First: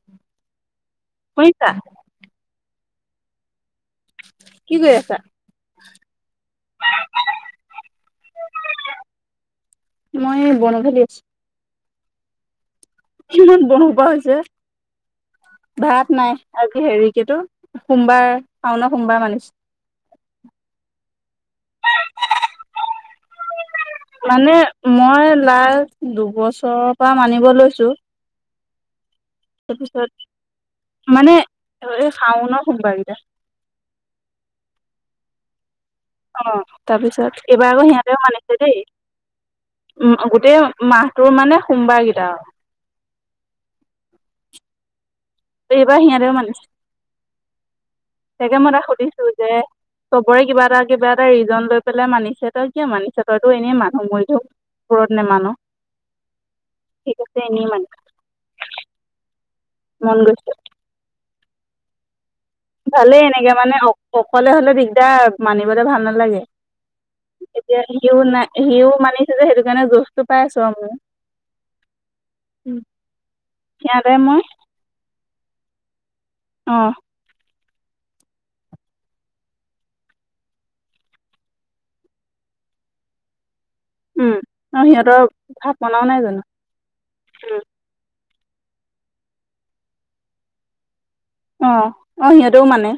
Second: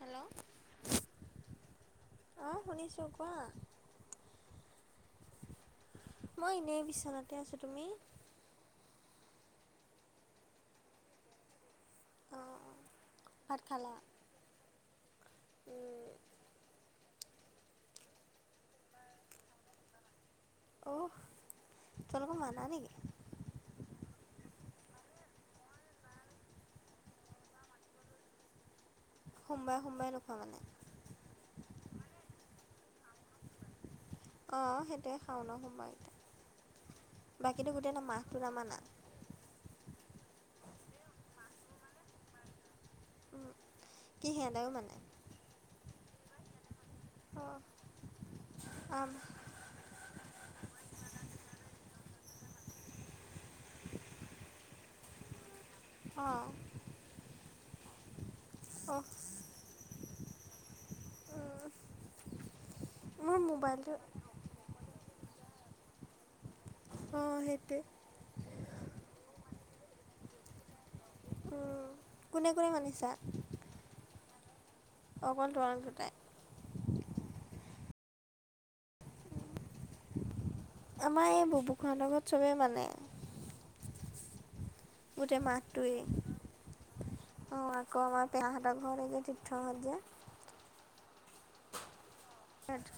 Hello? শুনিছা ' অঁ' শুনিছোঁ কোৱা? কি কৰি আছা? মই এনেই বিছনাতে আছো, তুমি? মই এই বনধালি [unintelligible] অঁ ভাত ইমান বন খালা সূপা হৈছে, ভাত নাই- আযি হেৰি কিতো সোমবাৰ শাওনৰ সোমবাৰ মানিছো। অহ, তোমালোকৰ মানা নেকি? মানে মই লাষ্ট দুবছৰৰ পৰা মানিব লৈছোঁ। সোমবাৰে সোমবাৰে নোখোৱা মানে তাৰপিছত মানে হেৰী শাওনৰ সোমবাৰ গীতাত। অঁ সেইটোয়ে শাওনৰ সোমবাৰ গীতাত। অঁ তাৰপিছত এইবাৰ আকৌ সিহঁতেও মানিছে নামানা দেই- উমঁ, গোটেই মাহটোৰ মানে সোমবাৰ কেইটা আও। কি সেতেও মানে? এইবাৰ সিহঁতেও মানিছে, অঁ তাকে মই তাক আম সুধিছো যে- চবৰে কিবা এটা কিবা এটা ৰিজন লৈ পেলাই মানিছে, তই কিয় মানিছ? তইতো এনেই মানুহ মৰিলেও- ব্ৰত নামান? অঁ! সি কৈছে এনেই মান। অহ- মনগৈছে। ওঁম! ভালেই এনেকে মানে অ-অকলে হ'লে দিগদাৰ, মানিবলে ভাল নালাগে। অঁ সেইটোৱে এতিয়া সিও নাই সিও মানিছে যে সেইটো কাৰণে জোজটো পাই আছো আৰু মো। ওম কোনে-কোনে মানিছা? ইয়াতে মই- অকল তহঁত দুটায়ে? অঁ'- আমাৰ এই বুবো খুৰাহতৰ ঘৰত চবেই মানে। উমঁ, আৰু সিহঁতৰ গোটেই মাহটোৱেই ঠাপনাও নাই জানো? উমঁ- ক মই পয়াহঁতৰ ঘৰেকৈ তীৰ্থ হ'ল যে। অঁ, অঁ সিহঁতেও মানে।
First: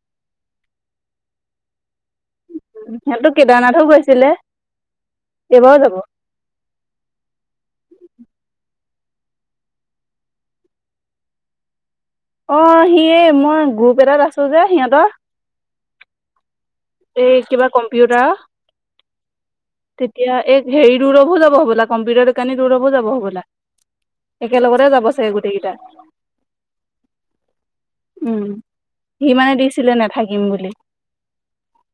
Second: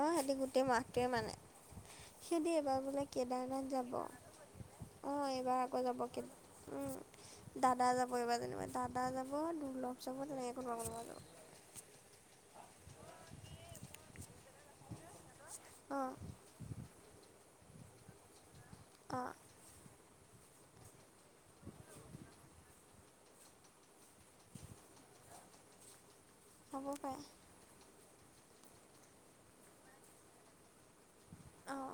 অঁ সিহতি গোটেই মাহটোৱে মানে। সেইদি এইবাৰ বোলে সিহঁতো কেদাৰনাথ কেদাৰনাথো যাব, গৈছিলে অঁ এইবাৰ আকৌ যাব- উমঁ, দাদা যাব এইবাৰ যেনিবা দাদা যাব, দুৰ্লভ যাব তেনেকৈ কোনবা কোনোবা যাৱ। অঁ, সি মই গ্ৰুপ এটাত আছো যে সিহঁতৰ। অঁ। এই কিবা কম্পিউটাৰ- অঁ। তেতিয়া এক হেৰি দূৰবো যাব হ'বলা কম্পিউটাৰ দোকানি দূৰবো যাব হ'বলা- একেলগতে যাব চাগে গোটেইকেইটা। হ'ব পাৰে। উমঁ, সি মানে দিছিলে নাথাকিম বুলি। অঁ।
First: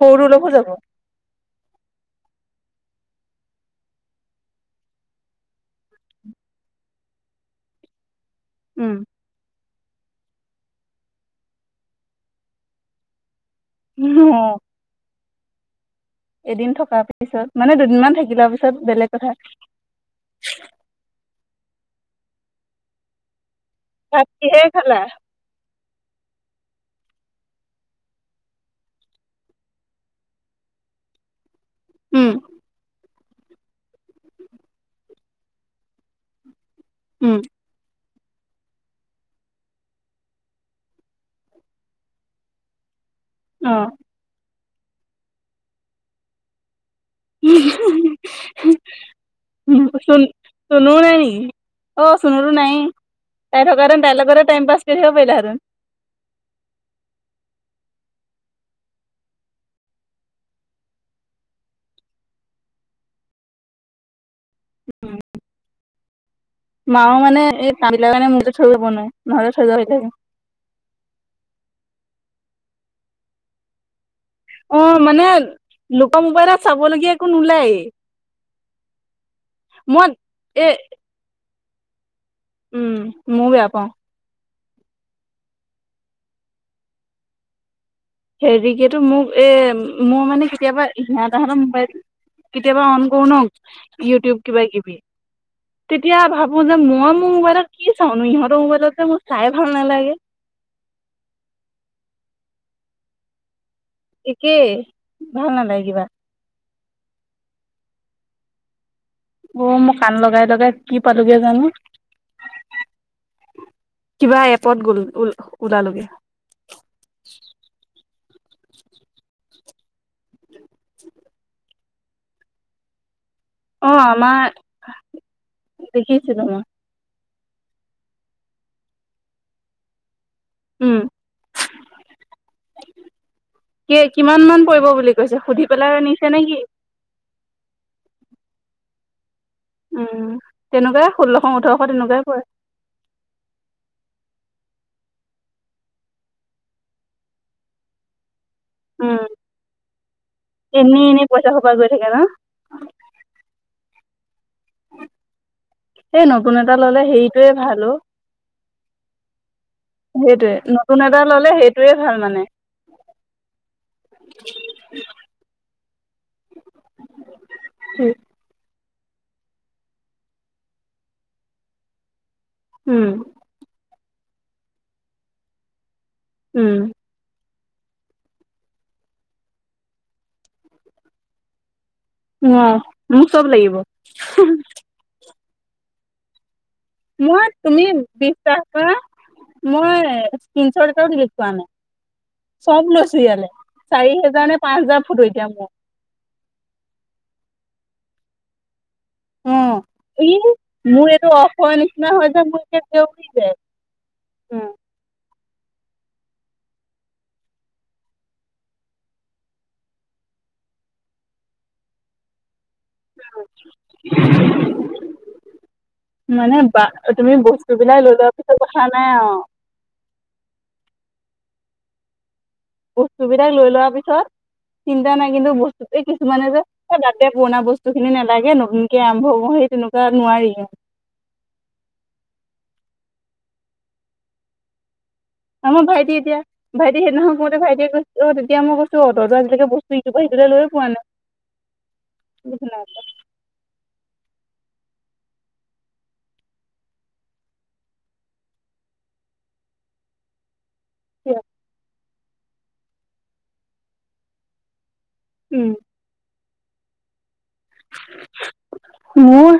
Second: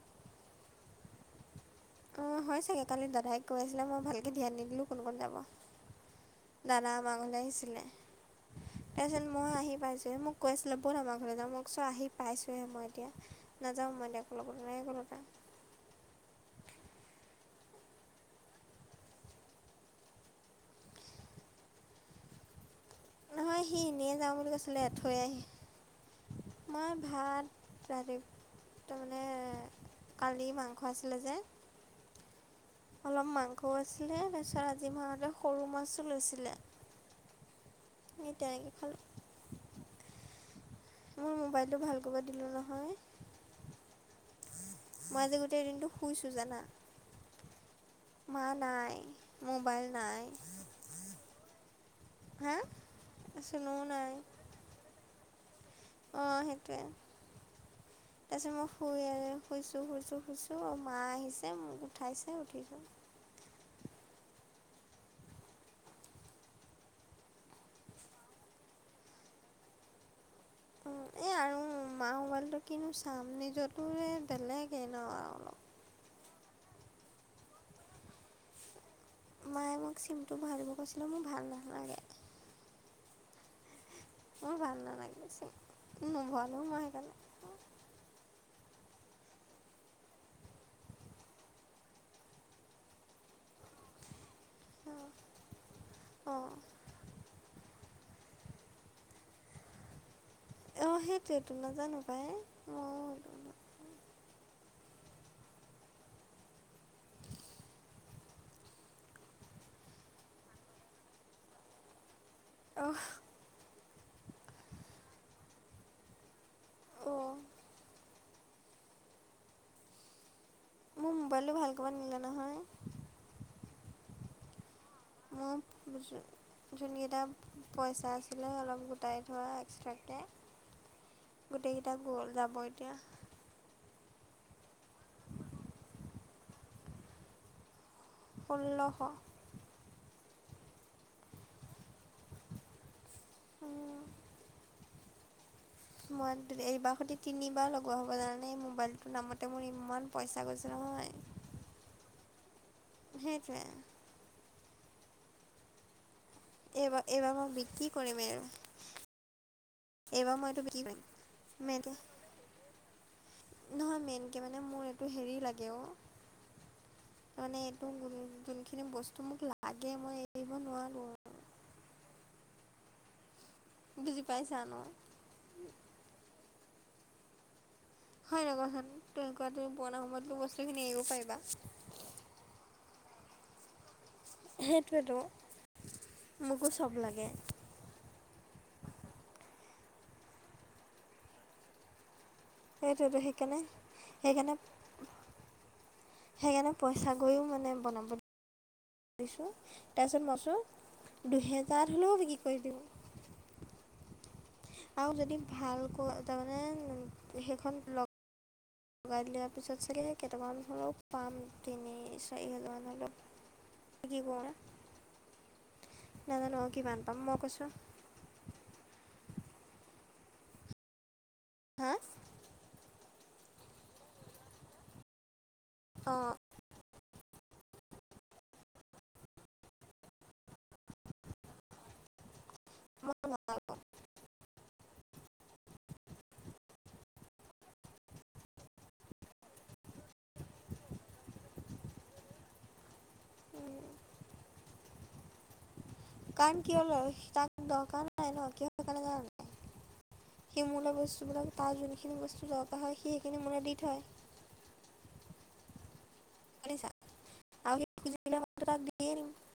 সৰু দুৰ্লভও যাব। অঁ, হয় চাগৈ কালি দাদাই কৈ আছিলে মই ভালকৈ ধ্যান নিদিলোঁ কোন কোণ যাব। দাদা আমৰ ঘৰলৈ আহিছিলে। উমঁ। তাৰপিছত মই আহি পাইছোহে, মোক কৈ আছিলে বল, আমাৰ ঘৰ যাম মোক চ' আহি পাইছোঁহে মই এতিয়া। নাযাওঁ মই দেক অ', লগত এনেকলো তক এদিন থকাৰ পিছত, মানে দুদিন মান থাকি লোৱা পিছত বেলেগ কথা। নহয়, সি এনেই ভাত যাওঁ বুলি কিহেৰে কৈছিলে, খালা? থৈ আহি। মই ভাত, ৰাতিপুৱা তাৰমানে, কালি মাংস আছিলে যে উম। অলপ মাংসও আছিলে, তাৰপিছত আজি মাহতে সৰু মাছো লৈছিলে। উম। আমি তেনেকৈ খালোঁ। মোৰ মোবাইলটো ভাল কৰিব দিলোঁ নহয়। অঁ। মই আজি গোটেই দিনটো শুইছো, জানা! [unintelligible] মা নাই, মোবাইল চুন নাই। চুনুও নাই নেকি? অ, সুনোটো হা নাই, তাই চুনো থকা হেতেন নাই তাইৰ লগতে টাইম-পাছ কৰি থাকিব পাৰিলাহেঁতেন। অঁ, সেইটোৱে। [inaudible] তাৰপিছত মই শুই, শুইছোঁ, শুইছোঁ, শুইছোঁ, মা আহিছে মোক উঠাইছে, উঠিছোঁ। মাও মানে এই কামবিলাকৰ কাৰণে মোবাইল থৈও যাব নোৱাৰে, নহ'লে থৈ। [unintelligible] এই আৰু মাৰ মোবাইলটো কিনো চাম, নিজতো বেলেগেই অ', ন মানে অলপ। লোকৰ মোবাইলত চাবলগীয়া একো নোলায়ে। মায়ে মোক চিমতটো ভৰাই এ দিব কৈছিলে, মোৰ ভাল নালাগে। উম, মইও বেয়া পাওঁ। মোৰো ভাল নালাগিলে, চেম, নভৰালো মই সেইকাৰণে। হেৰিকেতো মোক এই, মোৰ মানে কেতিয়াবা [unintelligible] মোবাইলটো কেতিয়াবা অন কৰো ন ইউটিউব কিবা- কিবি, অঁ তেতিয়া অঁ ভাবো যে মই মোৰ মোবাইলত কি চাওঁ নো, ইহঁতৰ মোবাইলত যে মোৰ চাই ভাল নালাগে। অঁ, সেইটোৱটো, নাজানো পাই, অ। একেই, ভাল নালাগে কিবা। অঁ, মই কাণ লগাই-লগাই কি পালোগে জানো? অ। কিবা এপত গ'ল ও ওলালোগে। অ'। মোৰ মোবাইলটো ভাল কৰিব নিলে নহয়! অ, আমাৰ দেখিছিলো মই [unintelligible] যোনকেইটা পইচা আছিলে, অলপ গোটাই থোৱা এক্সট্ৰাকৈ উম গোটেই কেইটা গ'ল, যাব এতিয়া। কে কিমান মান পৰিব বুলি কৈছে, সুধি পেলাই নিছে নে কি? ষোল্লশ। উম, তেনেকুৱাই ষোল্লশ, ওঠৰশ তেনেকুৱাই পৰে। উম। মই এইবাৰ সতে তিনিবাৰ লগোৱা হ'ব জানানে, এই মো মোবাইলটোৰ উম নামতে মোৰ ইমান পইচা গৈছে নহয়। [unintelligible] পৰা গৈ থাকে ন! সেইটোৱে সেই নতুন এটা ল'লে এইবাৰ এইবাৰ হেৰিটোৱে মই ভাল বিক্ৰী অ কৰিম আৰু এইবাৰ মই সেইটোৱে এইটো বিক্ৰী নতুন কৰিম এটা ললে তুমি সেইটোৱে এইটো ভাল মানে নহয় মেইনকে মানে মোৰ এইটো হেৰি লাগে অ ত মানে এইটো যোনখিনি বস্তু মোক লাগে মই এৰিব নোৱাৰো আৰু উম বুজি পাইছা ন উম হয় নাই কোৱাচোন তুমি কোৱা তুমি পুৰণা সময়তো বস্তুখিনি এৰিব পাৰিবা নোৱাৰো মোক চব লাগিব। সেইটোৱেতো মোকো চব লাগে। মই তুমি বিশ টকা মই তিনশ টকাও ডিলিট চোৱা নাই চব সেইটোৱেতো লৈছো ইয়ালে সেইকাৰণে চাৰি হেজাৰ সেইকাৰণে নে পাঁচ হাজাৰ ফটো এতিয়া মোৰ। সেইকাৰণে পইছা গৈও মানে বনাব দিছোঁ [inaudible] অ তাৰপিছত মই ই ভাবিছোঁ মোৰ এইটো অসমৰ দুহেজাৰত হ'লেও নিচিনা হয় বিক্ৰী যে কৰি মোৰ দিওঁ এতিয়া দেউৰি যায় উম, আৰু যদি ভালকৈ তাৰমানে সেইখন ব্লক লগাই দিয়াৰ পিছত চাগে কেইটামান হলও পাম তিনি চাৰি হাজাৰ মান হলও কি কি কৰো মানে বা তুমি কৈছোঁ বস্তু বিলাক লৈ লোৱা পিছত কথা নাই আৰু হা বস্তু বিলাক লৈ লোৱাৰ পিছত চিন্তা নাই কিন্তু বস্তু অঁ কিছুমানে যে তাতে পুৰণা বস্তু খিনি নালাগে নতুনকে আৰম্ভ ম সেই তেনেকোৱা নোৱাৰি [unintelligible] আমাৰ ভাইটি এতিয়া ভাইটি সেইদিনা সময়তে ভাইটিয়ে কৈছে অ তেতিয়া মই কৈছো তহঁতৰ আজিলেকে বস্তু কিবা সিকিল লৈয় পোৱা নাই উম নাইপোৱা কাৰণ কি হল হয় তাক দকাৰ নাই ন কে নাই সি মোলৈ বস্তু লয় তাজু যিখিনি বস্তু দৰকাৰ হয় সি সেইখিনি মোলে দি থয় উম শুনিছা মোৰ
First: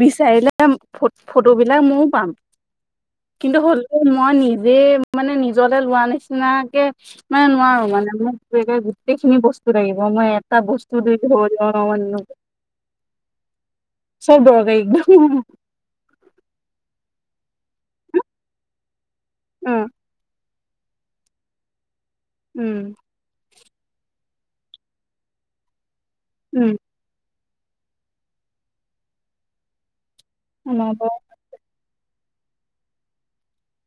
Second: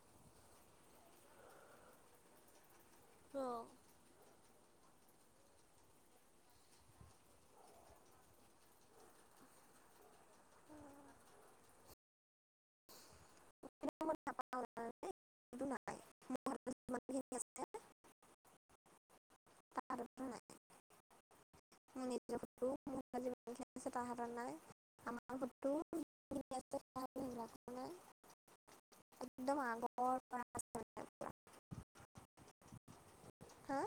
বিচাৰিলে ফ ফটো বিলাক মও পাম কিন্তু হ'ল মই নিজে মানে নিজলে লোৱা নিচিনাকে মানে নোৱাৰো মানে মোক এনেকে গোটেইখিনি বস্তু লাগিব মই এটা বস্তু দি থৈ লও নহয় মো মই চব নাপাওঁ দৰকাৰী জানানে? একদম সেইটো নাই মোৰ হাতত যিমানখিনি আছে তাৰ উম হাততো নাই মোৰ নিজৰ উম ফটোৰ তা হাতত নাই আমাৰ ফটো যিখিনি আছে উম তাৰ হাতত সেইবিলাকো নাই একদম আগৰ পৰা আছে শুনাব মানে পুৰা হা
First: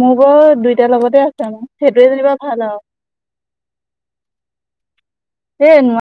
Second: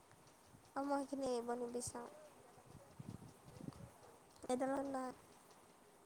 মোৰ বৰ আৰু দুইটাৰ মই লগতে সেইখিনি আছে এৰিব আৰু সেইটোৱে নিবিচাৰোঁ যেনিবা ভাল আও এইডালত নাই সেই মই